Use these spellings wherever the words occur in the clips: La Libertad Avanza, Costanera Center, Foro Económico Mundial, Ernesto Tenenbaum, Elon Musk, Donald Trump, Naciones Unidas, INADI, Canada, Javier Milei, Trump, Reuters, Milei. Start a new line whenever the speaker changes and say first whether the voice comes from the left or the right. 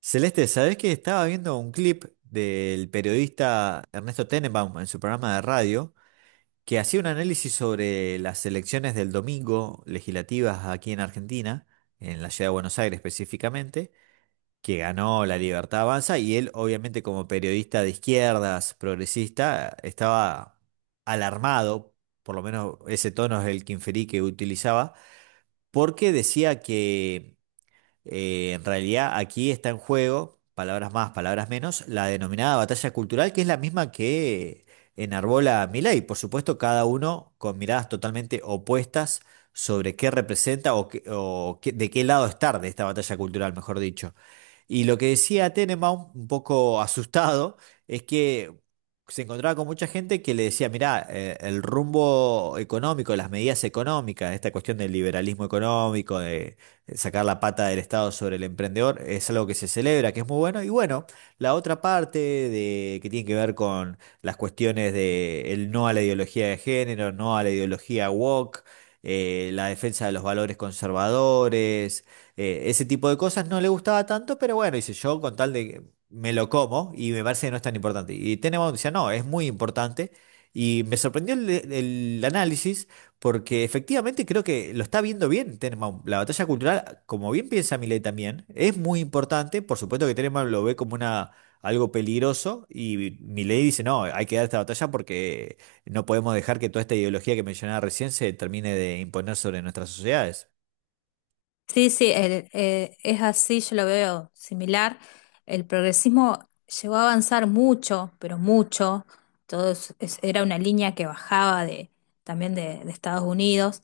right: Celeste, ¿sabés que estaba viendo un clip del periodista Ernesto Tenenbaum en su programa de radio que hacía un análisis sobre las elecciones del domingo legislativas aquí en Argentina, en la ciudad de Buenos Aires específicamente, que ganó La Libertad Avanza? Y él, obviamente, como periodista de izquierdas, progresista, estaba alarmado, por lo menos ese tono es el que inferí que utilizaba, porque decía que en realidad aquí está en juego, palabras más, palabras menos, la denominada batalla cultural, que es la misma que enarbola Milei. Por supuesto, cada uno con miradas totalmente opuestas sobre qué representa de qué lado estar de esta batalla cultural, mejor dicho. Y lo que decía Tenenbaum, un poco asustado, es que se encontraba con mucha gente que le decía, mirá, el rumbo económico, las medidas económicas, esta cuestión del liberalismo económico, de sacar la pata del Estado sobre el emprendedor, es algo que se celebra, que es muy bueno. Y bueno, la otra parte de, que tiene que ver con las cuestiones de el no a la ideología de género, no a la ideología woke, la defensa de los valores conservadores, ese tipo de cosas no le gustaba tanto, pero bueno, dice yo con tal de que me lo como y me parece que no es tan importante. Y Tenenbaum decía, no, es muy importante. Y me sorprendió el análisis, porque efectivamente creo que lo está viendo bien Tenenbaum. La batalla cultural, como bien piensa Milei también, es muy importante. Por supuesto que Tenenbaum lo ve como una, algo peligroso, y Milei dice, no, hay que dar esta batalla porque no podemos dejar que toda esta ideología que mencionaba recién se termine de imponer sobre nuestras sociedades.
left: Sí, sí, es así, yo lo veo similar. El progresismo llegó a avanzar mucho, pero mucho. Todo era una línea que bajaba de, también de Estados Unidos.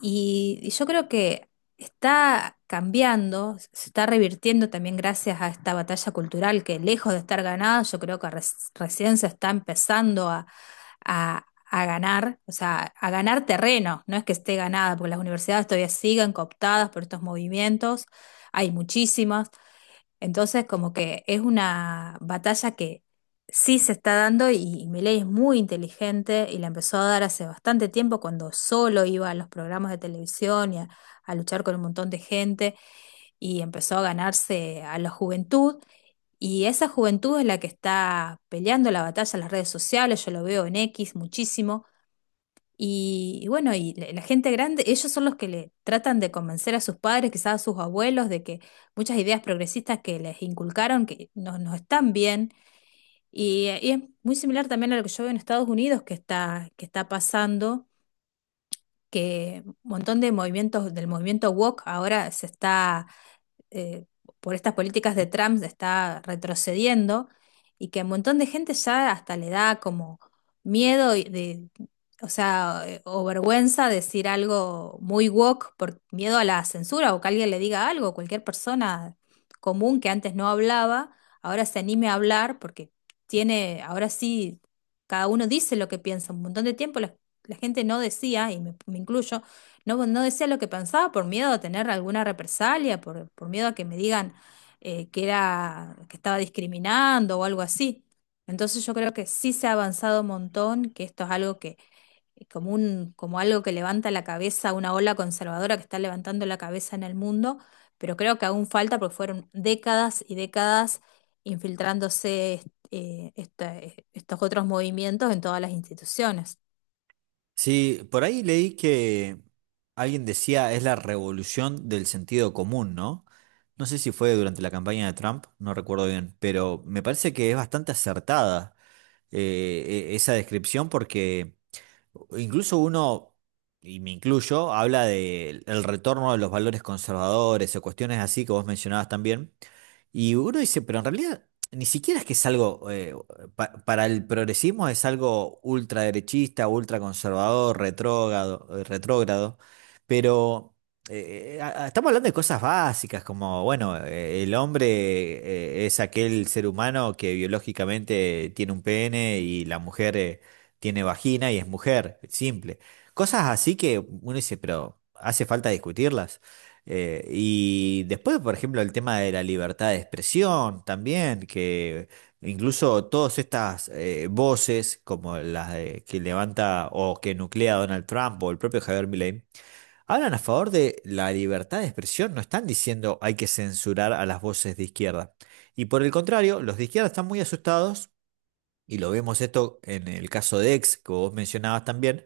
left: Y yo creo que está cambiando, se está revirtiendo también gracias a esta batalla cultural que lejos de estar ganada, yo creo que recién se está empezando a ganar, o sea, a ganar terreno, no es que esté ganada, porque las universidades todavía siguen cooptadas por estos movimientos, hay muchísimas, entonces como que es una batalla que sí se está dando y Milei es muy inteligente y la empezó a dar hace bastante tiempo cuando solo iba a los programas de televisión y a luchar con un montón de gente y empezó a ganarse a la juventud. Y esa juventud es la que está peleando la batalla en las redes sociales, yo lo veo en X muchísimo, y bueno, y la gente grande, ellos son los que le tratan de convencer a sus padres, quizás a sus abuelos, de que muchas ideas progresistas que les inculcaron que no, no están bien. Y es muy similar también a lo que yo veo en Estados Unidos que está pasando, que un montón de movimientos del movimiento woke ahora se está eh, por estas políticas de Trump está retrocediendo y que a un montón de gente ya hasta le da como miedo y de, o sea, o vergüenza decir algo muy woke por miedo a la censura o que alguien le diga algo, cualquier persona común que antes no hablaba, ahora se anime a hablar porque tiene, ahora sí, cada uno dice lo que piensa. Un montón de tiempo la, la gente no decía, y me incluyo, no, no decía lo que pensaba por miedo a tener alguna represalia, por miedo a que me digan que era, que estaba discriminando o algo así. Entonces yo creo que sí se ha avanzado un montón, que esto es algo que, como un, como algo que levanta la cabeza, una ola conservadora que está levantando la cabeza en el mundo, pero creo que aún falta porque fueron décadas y décadas infiltrándose estos otros movimientos en todas las instituciones.
right: Sí, por ahí leí que alguien decía es la revolución del sentido común, ¿no? No sé si fue durante la campaña de Trump, no recuerdo bien, pero me parece que es bastante acertada esa descripción, porque incluso uno, y me incluyo, habla del retorno de los valores conservadores o cuestiones así que vos mencionabas también. Y uno dice, pero en realidad ni siquiera es que es algo, para el progresismo es algo ultraderechista, ultraconservador, retrógrado, retrógrado, pero estamos hablando de cosas básicas como, bueno, el hombre es aquel ser humano que biológicamente tiene un pene, y la mujer tiene vagina y es mujer, simple. Cosas así que uno dice, pero hace falta discutirlas. Y después, por ejemplo, el tema de la libertad de expresión también, que incluso todas estas voces, como las que levanta o que nuclea Donald Trump o el propio Javier Milei, hablan a favor de la libertad de expresión, no están diciendo hay que censurar a las voces de izquierda. Y por el contrario, los de izquierda están muy asustados, y lo vemos esto en el caso de X, que vos mencionabas también,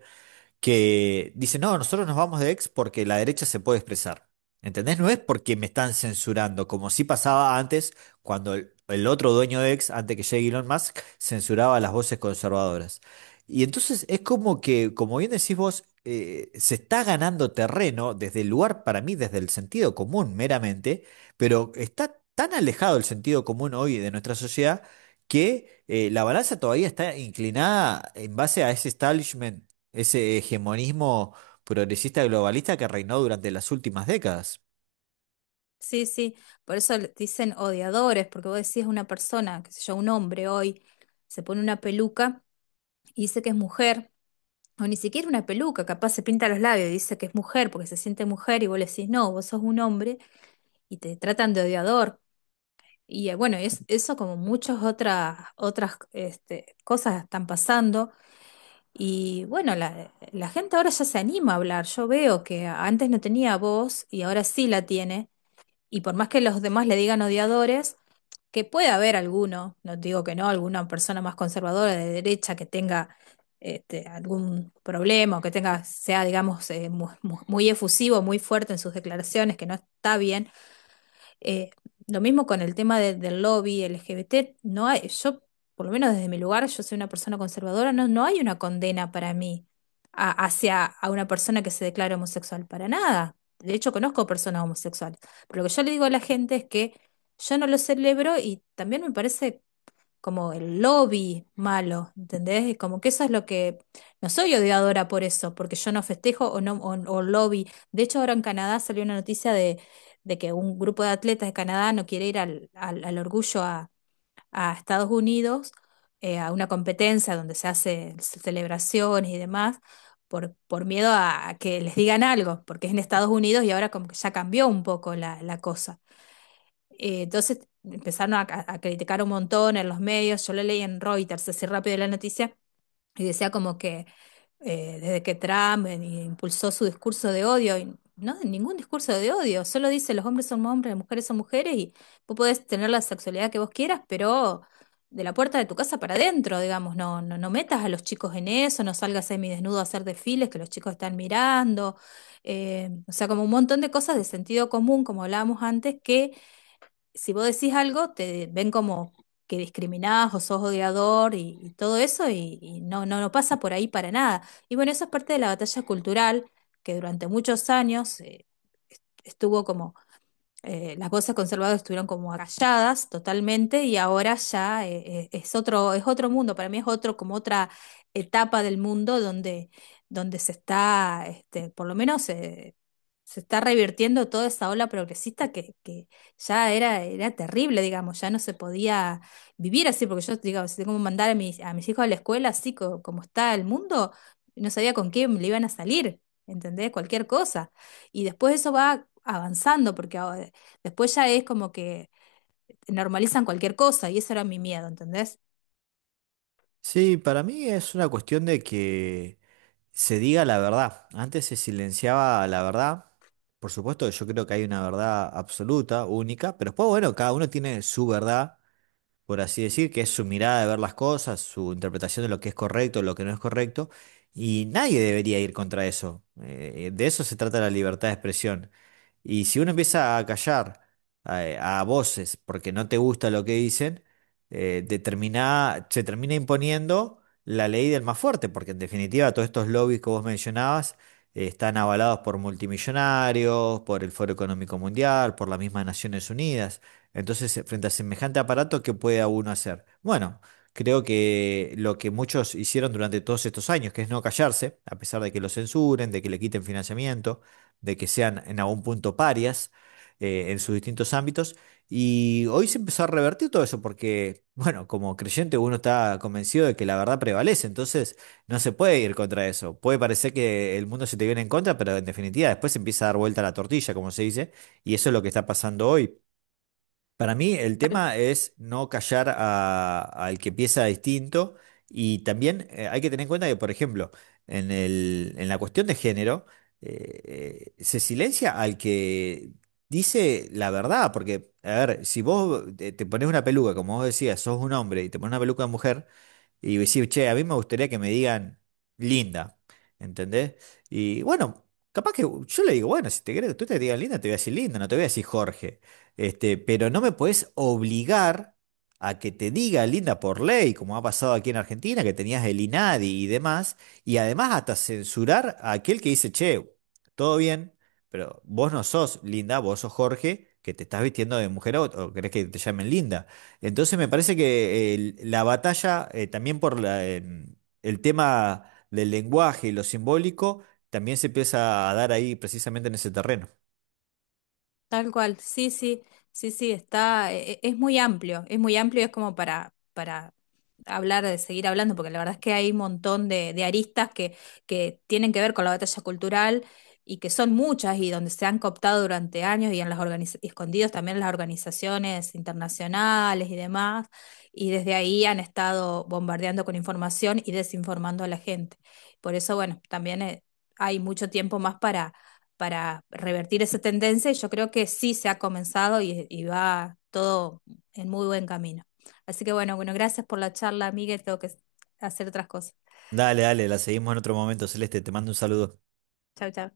right: que dice, no, nosotros nos vamos de ex porque la derecha se puede expresar. ¿Entendés? No es porque me están censurando, como sí pasaba antes, cuando el otro dueño de ex, antes que llegue Elon Musk, censuraba las voces conservadoras. Y entonces es como que, como bien decís vos, se está ganando terreno desde el lugar, para mí, desde el sentido común meramente, pero está tan alejado el sentido común hoy de nuestra sociedad que la balanza todavía está inclinada en base a ese establishment, ese hegemonismo progresista globalista que reinó durante las últimas décadas.
left: Sí, sí, por eso dicen odiadores, porque vos decís una persona, qué sé yo, un hombre hoy, se pone una peluca y dice que es mujer, o ni siquiera una peluca, capaz se pinta los labios y dice que es mujer porque se siente mujer y vos le decís, no, vos sos un hombre y te tratan de odiador. Y bueno, es, eso como muchas otras, otras este, cosas están pasando. Y bueno, la gente ahora ya se anima a hablar. Yo veo que antes no tenía voz y ahora sí la tiene y por más que los demás le digan odiadores, que puede haber alguno, no digo que no, alguna persona más conservadora de derecha que tenga este, algún problema o que tenga, sea, digamos, muy, efusivo, muy fuerte en sus declaraciones, que no está bien, eh, lo mismo con el tema del lobby LGBT, no hay, yo, por lo menos desde mi lugar, yo soy una persona conservadora, no, no hay una condena para mí hacia a una persona que se declara homosexual, para nada. De hecho, conozco personas homosexuales. Pero lo que yo le digo a la gente es que yo no lo celebro y también me parece como el lobby malo, ¿entendés? Y como que eso es lo que... No soy odiadora por eso, porque yo no festejo o, no, o lobby. De hecho, ahora en Canadá salió una noticia de que un grupo de atletas de Canadá no quiere ir al, al, al orgullo a Estados Unidos, a una competencia donde se hace celebraciones y demás, por miedo a que les digan algo, porque es en Estados Unidos y ahora como que ya cambió un poco la, la cosa. Entonces empezaron a criticar un montón en los medios. Yo lo leí en Reuters, así rápido la noticia, y decía como que desde que Trump impulsó su discurso de odio, y no, ningún discurso de odio, solo dice los hombres son hombres, las mujeres son mujeres, y vos podés tener la sexualidad que vos quieras, pero de la puerta de tu casa para adentro, digamos, no, no, no metas a los chicos en eso, no salgas semidesnudo a hacer desfiles que los chicos están mirando. O sea, como un montón de cosas de sentido común, como hablábamos antes, que si vos decís algo, te ven como que discriminás o sos odiador y todo eso, y no, no, no pasa por ahí para nada. Y bueno, eso es parte de la batalla cultural que durante muchos años estuvo como las voces conservadoras estuvieron como agalladas totalmente y ahora ya es otro mundo, para mí es otro, como otra etapa del mundo donde, donde se está, este, por lo menos se está revirtiendo toda esa ola progresista que ya era, era terrible, digamos, ya no se podía vivir así, porque yo, digamos, si tengo que mandar a mis hijos a la escuela así como está el mundo, no sabía con quién le iban a salir. ¿Entendés? Cualquier cosa. Y después eso va avanzando, porque ahora. Después ya es como que normalizan cualquier cosa y eso era mi miedo, ¿entendés?
right: Sí, para mí es una cuestión de que se diga la verdad. Antes se silenciaba la verdad. Por supuesto, yo creo que hay una verdad absoluta, única, pero después, bueno, cada uno tiene su verdad, por así decir, que es su mirada de ver las cosas, su interpretación de lo que es correcto, lo que no es correcto, y nadie debería ir contra eso. De eso se trata la libertad de expresión. Y si uno empieza a callar a voces porque no te gusta lo que dicen, se termina imponiendo la ley del más fuerte, porque en definitiva todos estos lobbies que vos mencionabas están avalados por multimillonarios, por el Foro Económico Mundial, por las mismas Naciones Unidas. Entonces, frente a semejante aparato, ¿qué puede uno hacer? Bueno, creo que lo que muchos hicieron durante todos estos años, que es no callarse, a pesar de que lo censuren, de que le quiten financiamiento, de que sean en algún punto parias en sus distintos ámbitos. Y hoy se empezó a revertir todo eso porque, bueno, como creyente uno está convencido de que la verdad prevalece, entonces no se puede ir contra eso. Puede parecer que el mundo se te viene en contra, pero en definitiva después se empieza a dar vuelta la tortilla, como se dice, y eso es lo que está pasando hoy. Para mí el tema es no callar al que piensa distinto, y también, hay que tener en cuenta que, por ejemplo, en en la cuestión de género, se silencia al que dice la verdad, porque, a ver, si vos te pones una peluca, como vos decías, sos un hombre y te pones una peluca de mujer, y decir, che, a mí me gustaría que me digan linda, ¿entendés? Y bueno, capaz que yo le digo, bueno, si te querés que tú te digas linda, te voy a decir linda, no te voy a decir Jorge, este, pero no me podés obligar a que te diga linda por ley, como ha pasado aquí en Argentina, que tenías el INADI y demás, y además hasta censurar a aquel que dice, che, todo bien, pero vos no sos linda, vos sos Jorge, que te estás vistiendo de mujer, o querés que te llamen linda. Entonces me parece que la batalla, también por la, el tema del lenguaje y lo simbólico, también se empieza a dar ahí precisamente en ese terreno.
left: Tal cual, sí, sí, sí, sí, está, es muy amplio, es muy amplio, es como para hablar, de seguir hablando, porque la verdad es que hay un montón de aristas que tienen que ver con la batalla cultural y que son muchas y donde se han cooptado durante años y en las y escondidos también en las organizaciones internacionales y demás, y desde ahí han estado bombardeando con información y desinformando a la gente. Por eso, bueno, también hay mucho tiempo más para revertir esa tendencia y yo creo que sí se ha comenzado y va todo en muy buen camino. Así que bueno, bueno, gracias por la charla, Miguel, tengo que hacer otras cosas.
right: Dale, dale, la seguimos en otro momento, Celeste, te mando un saludo.
left: Chau, chau.